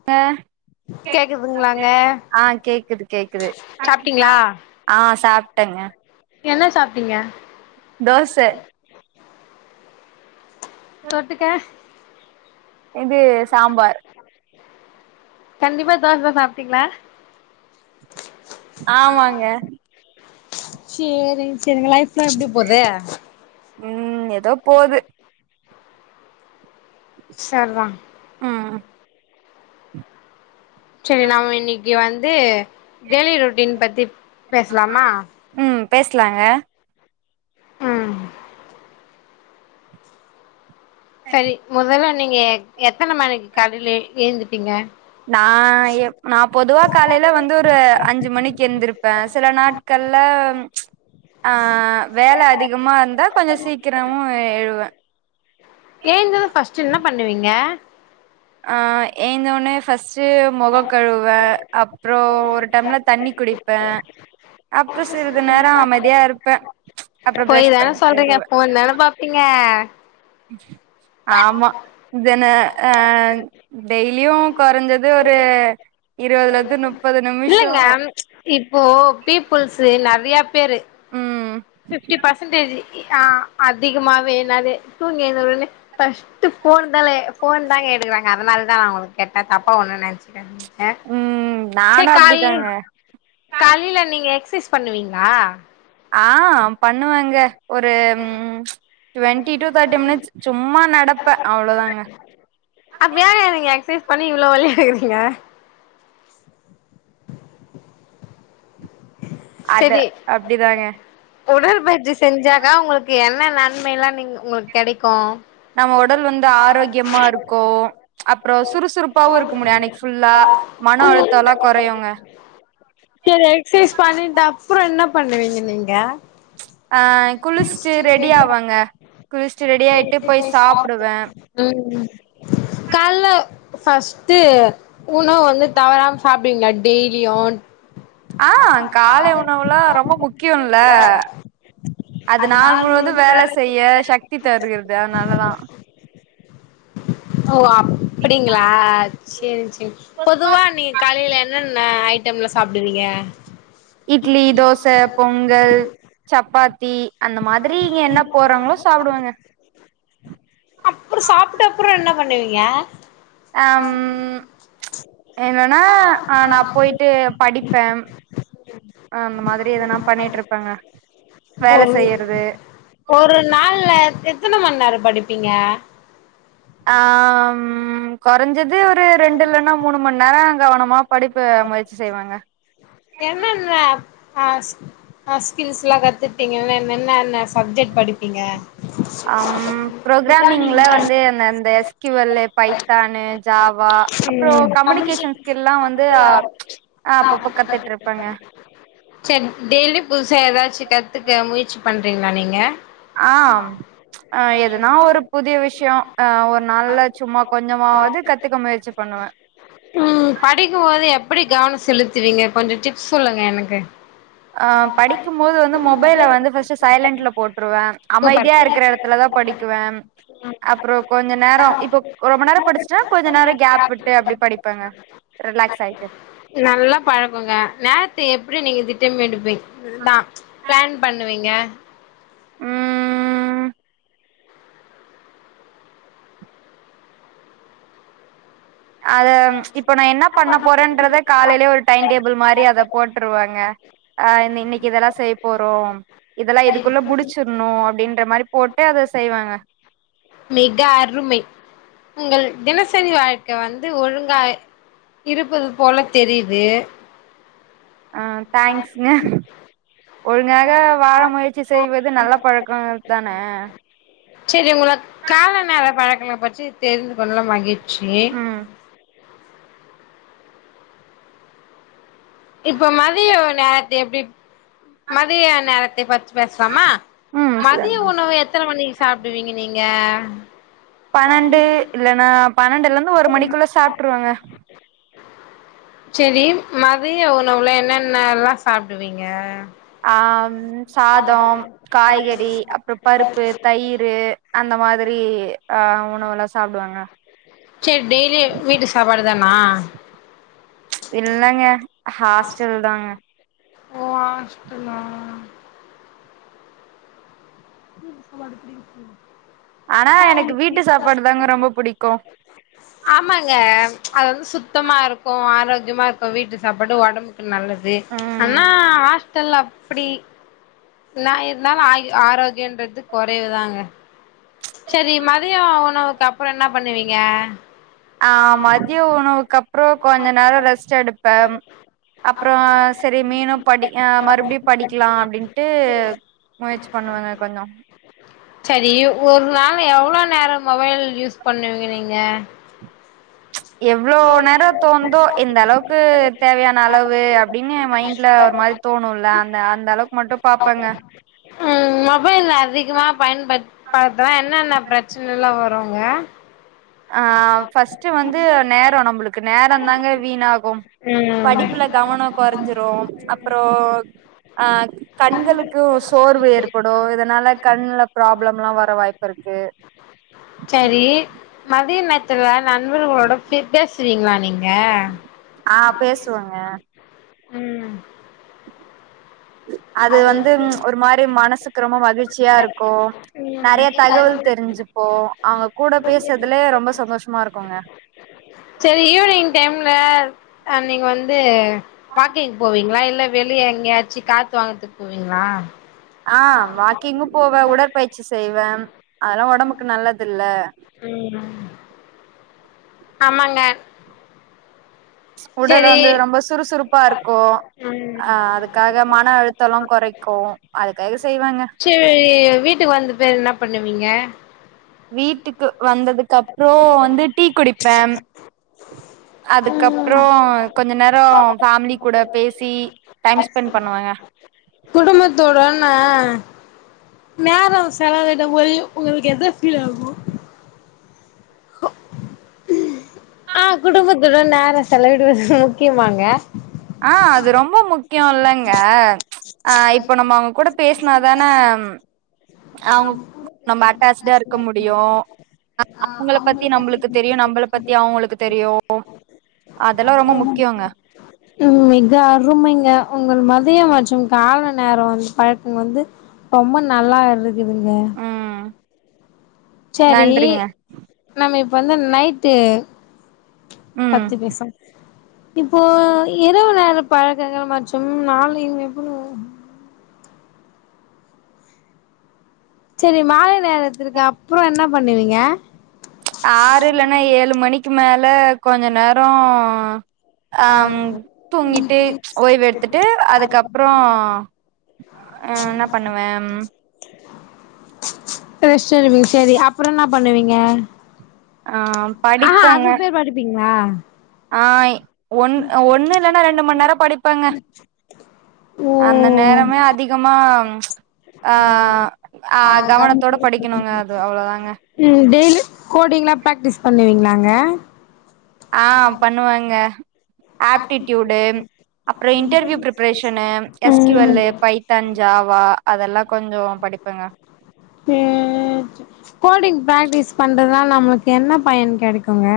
க்க கேக்குதா கேக்குதுங்களாங்க ஆ கேக்குது கேக்குது சாப்டிங்ளா சாப்ட்டீங்களா ஆ சாப்ட்டேங்க என்ன சாப்ட்டீங்க தோச தொட்டுக்க இது சாம்பார் கண்டிப்பா தோச சாப்ட்டீங்ளா ஆமாங்க சேரி சேரிங்க லைஃப்லா எப்டி போது ம் எதோ போது சர்தா ம் சேரி நம்ம இன்னிக்கி வந்து டெய்லி ரொட்டீன் பத்தி பேசலாமா ம் பேசலாங்க ம் சரி மொதல்ல நீங்க எ எத்தன மணிக்கி காலயில ஏந்துப்பீங்க நா எப் நா பொதுவா காலைல வந்து ஒரு அஞ்சு மணிக்கு எந்திருப்பே சில நாட் கள்ள அ வேல அதிகமா இருந்தா கொஞ்சோ சீக்கீ ரமு எழுவ ஏந்தது ஃபர்ஸ்ட்டு என்ன பண்ணுவீங்க அ எந்தொனே ஃபர்ஸ்ட்டு மொகக்கழுவ அப்றோ ஒரு டம்ளர் தண்ணி குடிப் ப்பே அப்றோ சிறிது நேரோ அமதியா இருப்பே அப்புறோ பொய் பிரஷ் தான பண்ட்டு சொல்றீங்க வருவே ஃபோன் தான பாப்பீங்க ஆமா இதன அங் டெய்லியு கொறஞ்சது ஒரு இருவதுலந்து நுப் இல்லங்க இப்போ பீப்புள்ஸு நெறையா பேரு ம் பிப்டி பர்சன்டேஜ் ஆ அதிகமாவே என்னாது தூங்கி ஏந்த உடனே ஃபர்ஸ்ட் போன் தாலே ஃபோன் தாங்க எடுக்றாங்க அதனாலதா நா ஒங்கள கேட்ட தப்பா ஒண்ண நெனச்சிக்காதிங் க ம் சேரி நானு கால் அப்டிதாங்க காலில நீங்க எக்சைஸ் பண்ணுவீங்களா ஆ பண்ணுவங்க ஒரு ம் டு்வென்ட்டி டூ தேர்ட்டி மினிட்ஸ் சும்மா நடப்ப அவ்ளோதாங்க அப்ப ஏங்க நீங்க எக்சைஸ் பண்ணி இவ்ளோ ஒல்லியா இருக்கிறீங்க அது சேரி அப்டிதாங்க உடற்பயிற்சி செஞ்சாக்கா ஒங்களுக்கு என்ன நன்மை எல்லா நீங்க ஒங்களுக்கு கெடைக்கு நம்ம ஒடல் வந்து ஆரோக்யமா இருக்கு அப்றோ சுறுசுறுப்பாவு இருக் முடியு அன்னக் ஃபுல்லா மன புரில அழுத்தோல்லா கொறையுங்க சரி எக்சைஸ் பண்ணிட்டு அப்றோ என்ன பண்ணுவீங்க நீங்க அ குளிச்ட்டு ரெடி ஆவங்க குளிச்டு ரெடி ஆய்ட்டு போயி சாப்டுவ ம் கால்ல ஃபஸ்ட்ட் உணவ வந்து தவறாம சாப் டிங்களா டெய்லியு ஆ கால உணவுலா ரொம்ப முக்கியோல்ல அது நாள் முழுவது வேல செய்ய சக்தி தருகிறது அதனாலதா ஓ அப்டிங்களா சேரி சேரி பொதுவா நீன் காலேல என்னென்ன ஐட்டம்லா சாப்டுவீங்க இட்லி தோச பொங்கல் சப்பாத்தி அந்த மாதிரி இங்க என்ன போட்றாங்களோ சாப்டுவேங்க அப்றோ சாப்ட அப்றோ என்ன பண்ணுவீங்க அம் என்னன்னா நா போயிட்டு படிப்பே அந்த மாதிரி எதனா பண்ணிட்டு இருப்பேங்க வேல செய்யறது ஒரு நாள்ல எத்தன மணி நேரோ படிப்பீங்க ஆம் கொறஞ்சது ஒரு ரெண்டு இல்லன்னா மூணு மணி நேரோ கவனமா படிப்ப முயற்சி செய்வேங்க என்னென்ன அப் ஆஸ் அ ஸ்கில்ஸ் லா கத்துப்பீங்கன என்னென்ன சப்ஜெக்ட் படிப்பீங்க அம் ப்ரோக்ராமிங்ல வந்து அந்தந்த எஸ்கியுவல்லு பைத்தானு ஜாவா அப்பறோ கம்யூனிகேஷன் ஸ்கில்லா வந்து ஆ அப்பப்போ கத்துட்ருப்பேங்க சேரி டெய்லி புதுசா ஏதாச்சு கத்துக்க முயற்சி பண்றீங்களா நீங்க ஆம் அ எதுனா ஒரு புதிய விஷயோ அ ஒரு நாள்ல சும்மா கொஞ்சமாவது கத்துக்க முயற்சி பண்ணுவே ஆஹ [inaudible] ம் படிக்குபோது எப்டி கவனம் செலுத்துவீங்க கொஞ்ச டிப்ஸ் சொல்லுங்க எனக்கு ஆ படிக்கு போது வந்து மொபைல வந்து ஃபஸ்ட்டு சைலண்ட்ல போட்ருவே சூப்பர் அமைதியா இருக்குற எடத்துல தா படிக் குவே ன் அப்பறோ கொஞ்ச நேரோ இப்போ ஒரு மணி நேரே படிச்சுடா கொஞ்ச நேரோ கேப் விட்டு அப்டி படிப்பேங்க ரிலாக்ஸ் ஆய்ட்டு நல்லா பழக்கோங்க நேரத்த எப்டி நீங்க திட்டமிடுப்பீங் விரும்பா பிளான் பண்ணுவீங்க ம் அத இப்ப நா என்ன பண்ண போறேன்றத காலேலயே ஒரு டைம் டேபிள் மாரி அத போட்ருவாங்க ஆ இன்னைக் இன்னைக்கி இதெல்லா செய்ய போறோ இதெல்லா இதுக்குள்ள முடிச்சிருணு அப்டின்ற மாரி போட்டு அத செய்வேங்க மிக அருமை நீங்கள் தினசரி வாழ்க்க வந் து ஒழுங்கா இருப்பது போல தெரியுது ஆ தேங்க்ஸ்ங்க ஒழுங்காக வாழ முயற்சி செய்வது நல்ல பழக்கங்கள் தான சேரி உங்களா கால நேர பழக்கங்க பற்றி தெரிந்து கொள்ளல மகிழ்ச்சி ம் இப்ப மதிய நேரத்து எப்டி மதிய நேரத்தை பச்சு பேசலாமா ம் மதிய உண உணவு எத்தன மணிக்கு சாப்டுவீங்க நீங்க பன்னெண்டு இல்லனா பன்ரெண்டு லருந்து ஒரு மணிக்குள்ள சாப்பிட்ருவேங்க சேரி ம திய உணவுல என்னென்ன எல்லா சாப்டுவீங்க ஆ ம் சாதோ காய்கறி அப்பறோ பருப்பு தயிரு அந்த மாதிரி ஆ உணவுலா சாப்டுவேங்க சேரி டெய்லி வீட்டு சாப்பாடு தானா இல்லங்க ஹாஸ்டல் தாங்க ஓ ஹாஸ்டலா வெளியூர் சாப்பாடு புடிக்கிறது இல்ல ஆனா எனக்கு வீட்டு சாப்பாடு தாங்க ரொம்ப பிடிக்கு ஆமாங்க அது வந்து சுத்தமா இருக்கும் ஆரோக்கியமா இருக்கும் வீட்டு சாப்பாட்டு உடம்புக்கு நல்லது ம் ஆனா ஹாஸ்டல் அப்டி நா இருந்தாலும் ஆ ஆரோக்கியன்றது குறைவுதாங்க சரி மதியம் உணவுக்கு அப்பறம் என்ன பண்ணுவீங்க ஆ மதியம் உணவுக்கு அப்பறம் கொஞ்ச நேரம் ரெஸ்ட் எடுப்பே அப்புறம் சரி மீனும் படி ஆ மறுபடியும் படிக்கலாம் அப்படின்ட்டு முயற்சி பண்ணுவாங்க கொஞ்ச சரி ஒரு நாள் எவ்ளோ நேரம் மொபைல் யூஸ் பண்ணுவீங்க நீங்க எவ்ளோ நேரம் தோணுதோ இந்த அளவுக்கு தேவையான அளவு அப்படின்னு ஏ மைன் ல ஒரு மாரி தோணும்ல்ல அந்த அந்த அளவுக்கு மட்டும் பாப்பங்க உம் மொபைல் அதிகமா பயன்படு த்துனா என்னென்ன பிரச்சனை எல்லா வருங்க ஆ ஃபர்ஸ்ட்டு வந்து நேரம் நம்மளுக்கு நேரந்தாங்க வீணாகும் படிப்புல கவனம் குறைஞ்சிரும் அப்பறம் ஆ கண்களுக்கு சோர்வு ஏற்படும் இதனால கண்ல ப்ராப்ளம்ல்லா வரு வாய்ப்பு இருக்கு சரி மதிய நேத்துல நண்பர்களோட பேசுவீங்களா நீங்க ஆ பேசுவங்க உம் அது வந்து ஒரு மாதிரி மனசுக்கு ரொம்ப மகிழ்ச்சியா இருக்கு நிறைய தகவல் தெரிஞ்சுப்போ அவங்க கூட பேசுறதுலே ரொம்ப சந்தோஷமா இருக்குங்க சரி ஈவினிங் டைமில் நீங்க வந்து வாக்கிங் போவீங்களா இல்ல வெளியே எங்கயாச்சு காத்து வாங்கறதுக்கு போவீங்களா ஆ வாக்கிங்கும் போவே உடற்பயிற்சி செய்வே அதெல்லா உடம்புக்கு நல்லது இல்ல உம் ஆமாங்க உடல சரி வந்து ரொம்ப சுறுசுறுப்பா இருக்கும் ம் அ அதுக்காக மன அழுத்தலா குறைக்கு அதுக்காக செய்வங்க சரி வீட்டுக்கு வந்த பேர் என்ன பண்ணுவீங்க வீட்டுக்கு வந்ததுக்கு அப்புறம் வந்து டீ குடிப்பே அதுக்கப்புறம் கொஞ்ச நேரம் ஃபேமிலி கூட பேசி டைம் ஸ்பெண்ட் பண்ணுவங்க குடும்பத்தோட நா நேரம் செலவிட போத உங்களுக்கு எத ஃபீல் ஆகும் ஆ குடும்பத்தட நேரம் செலவிடுவது முக்கியமாங்க ஆ அது ரொம்ப முக்கியம் இல்லங்க ஆ இப்ப நம்ம அவங்க கூட பேசினாதானே அவங்க கூட கொஞ்ச நம்ம அட்டாச்டா பேசுத இருக்க முடியு வரைக்கு ஆ அவங்கள பத்தி நம்மளுக்கு தெரியு நம்மளை பத்தி அவங்களுக்கு தெரியும் அதெல்லா ரொம்ப முக்கியங்க ச உ மிக அருமைங்க உங்கள் மதியம் மற்றும் கால நேரம் வந்து பழக்க வந்து ரொம்ப நல்லா இருக்குதுங்க ம் சரி நன்றிங்க நம்ம இப்ப வந்து நைட்டு ம் பத்து பேசா இப்போ இரவு நேர பழக்கங்கள் மற்று நாளை எப்படி சரி மாலை நேரத்துருக்கு அப்பற என்ன பண்ணுவீங்க ஆறு இல்லன்னா ஏழு மணிக்கு மேல கொஞ்ச நேரோ ஆம் தூங்கிட்டு ஓய்வு எடுத்துட்டு அதுக்கப்பறோ ஆ என்னா பண்ணுவே சரி சரி அப்பறோ என்ன பண்ணுவீங்க ஆ ஆஹா அதுக்கு பேர் படிப்பீங்களா ஆய் ஒன்னு இல்லைன்னா ரெண்டு மண்நேர படிப்பாங்க அந்த ஓ நேரமே அதி அதிகமா ஆஹ் அ கவனத்தோட படிக்கணுங்க அது அவ்வளோதாங்க ம் டெய்லி கோடிங்லா ப்ராக்டிஸ் பண்ணுவீங்களாங்க ஆ பண்ணுவங்க ஆப்ட்டிடியூடு அப்பற இன்டர்வியூ பிரப்ரேஷன்னு எஸ்கூல்ல பைத்தன் ஜாவா அதெல்லா கொஞ்சோ படிப்பங்க ம் ம் ம் கோடிங் ப்ராக்டிஸ் பண்றதுனா நம்மளுக்கு என்ன பயன் கெடைக்குங்க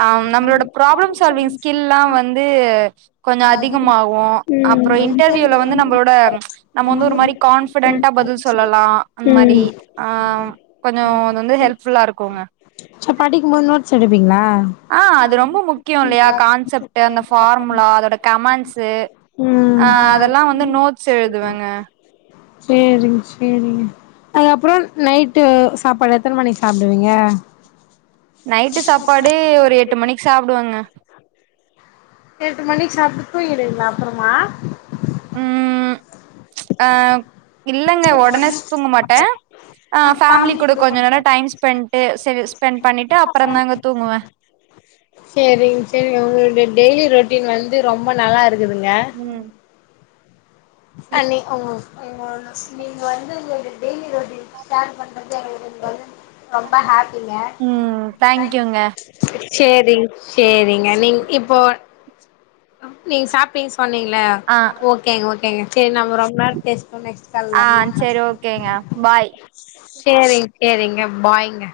ஆ நம்ளோட ப்ராப்ளம்ஸ் சவிங் ஸ்கில்ல்லா வந்து கொஞ்சோ அதிகமாகு ம் அப்பற இன்டர்வியூல வந்து நம்மளோட நம்ம வந்து ஒரு மாரி கான்பிடென்டா பதில் சொல்லலா அந்த மாரி ம் ஆம் கொஞ்ச அது வந்து ஹெல்ப்ஃபுல்லா இருக்குங்க ச படிக்கு முன்ன நோட்ஸ் எடுப்பீங்களா ஆ அது ரொம்ப முக்கியோ இல்லையா கான்செப்ட்டு அந்த ஃபார்முலா அதோட கமண்ட்ஸ்சு ம் ஆ அதெல்லா வந்து நோட்ஸ் எழுதுவங்க சேரிங்க சேரிங்க அதுக்கப்பறோ நைட்டு சாப்பாடு எத்தனை மணிக்கு சாப்டுவீங்க நைட்டு சாப்பாடு ஒரு எட்டு மணிக்கு சாப்புடுவங்க அ எட்டு மணிக்கு சாப்பிட்டு தூங்கிடுங்க அப்பறமா ம் [inaudible] ஆ இல்லங்க ஒடனே தூங்க மாட்டே ஆ ஃபேமலி கூட கொஞ்ச நேர டைம் ஸ்பெண்ட்டு சே ஸ்பெண்ட் பண்ணிட்டு அப்பறதாங்க தூங்குவே சரிங்க சரி உங்களுடைய டெய்லி ரொட்டீன் வந்து ரொம்ப நல்லாருக் இருங்க ம் அண்ணி [unintelligible] ஆமா ன்ஸ் நீங்க வந்து டெய்லி ர ஷேர் பண்றது [unintelligible] ரொம்ப ஹாப்பிங்க ம் தங் தேங்க்யூங்க சேரிங் சேரிங்க நீ இப் போ நீங்க சாப்பிட்டீங்க சொன்னீங்கள ஆ ஓ ஓங்க கேங்க சரி நம் ரொம்ப நேம் பேசிட்டோ நெஸ்ட் ஆ சரி ஓகேங்க பாய் சேரிங்க சேரிங்க பாய்ங்க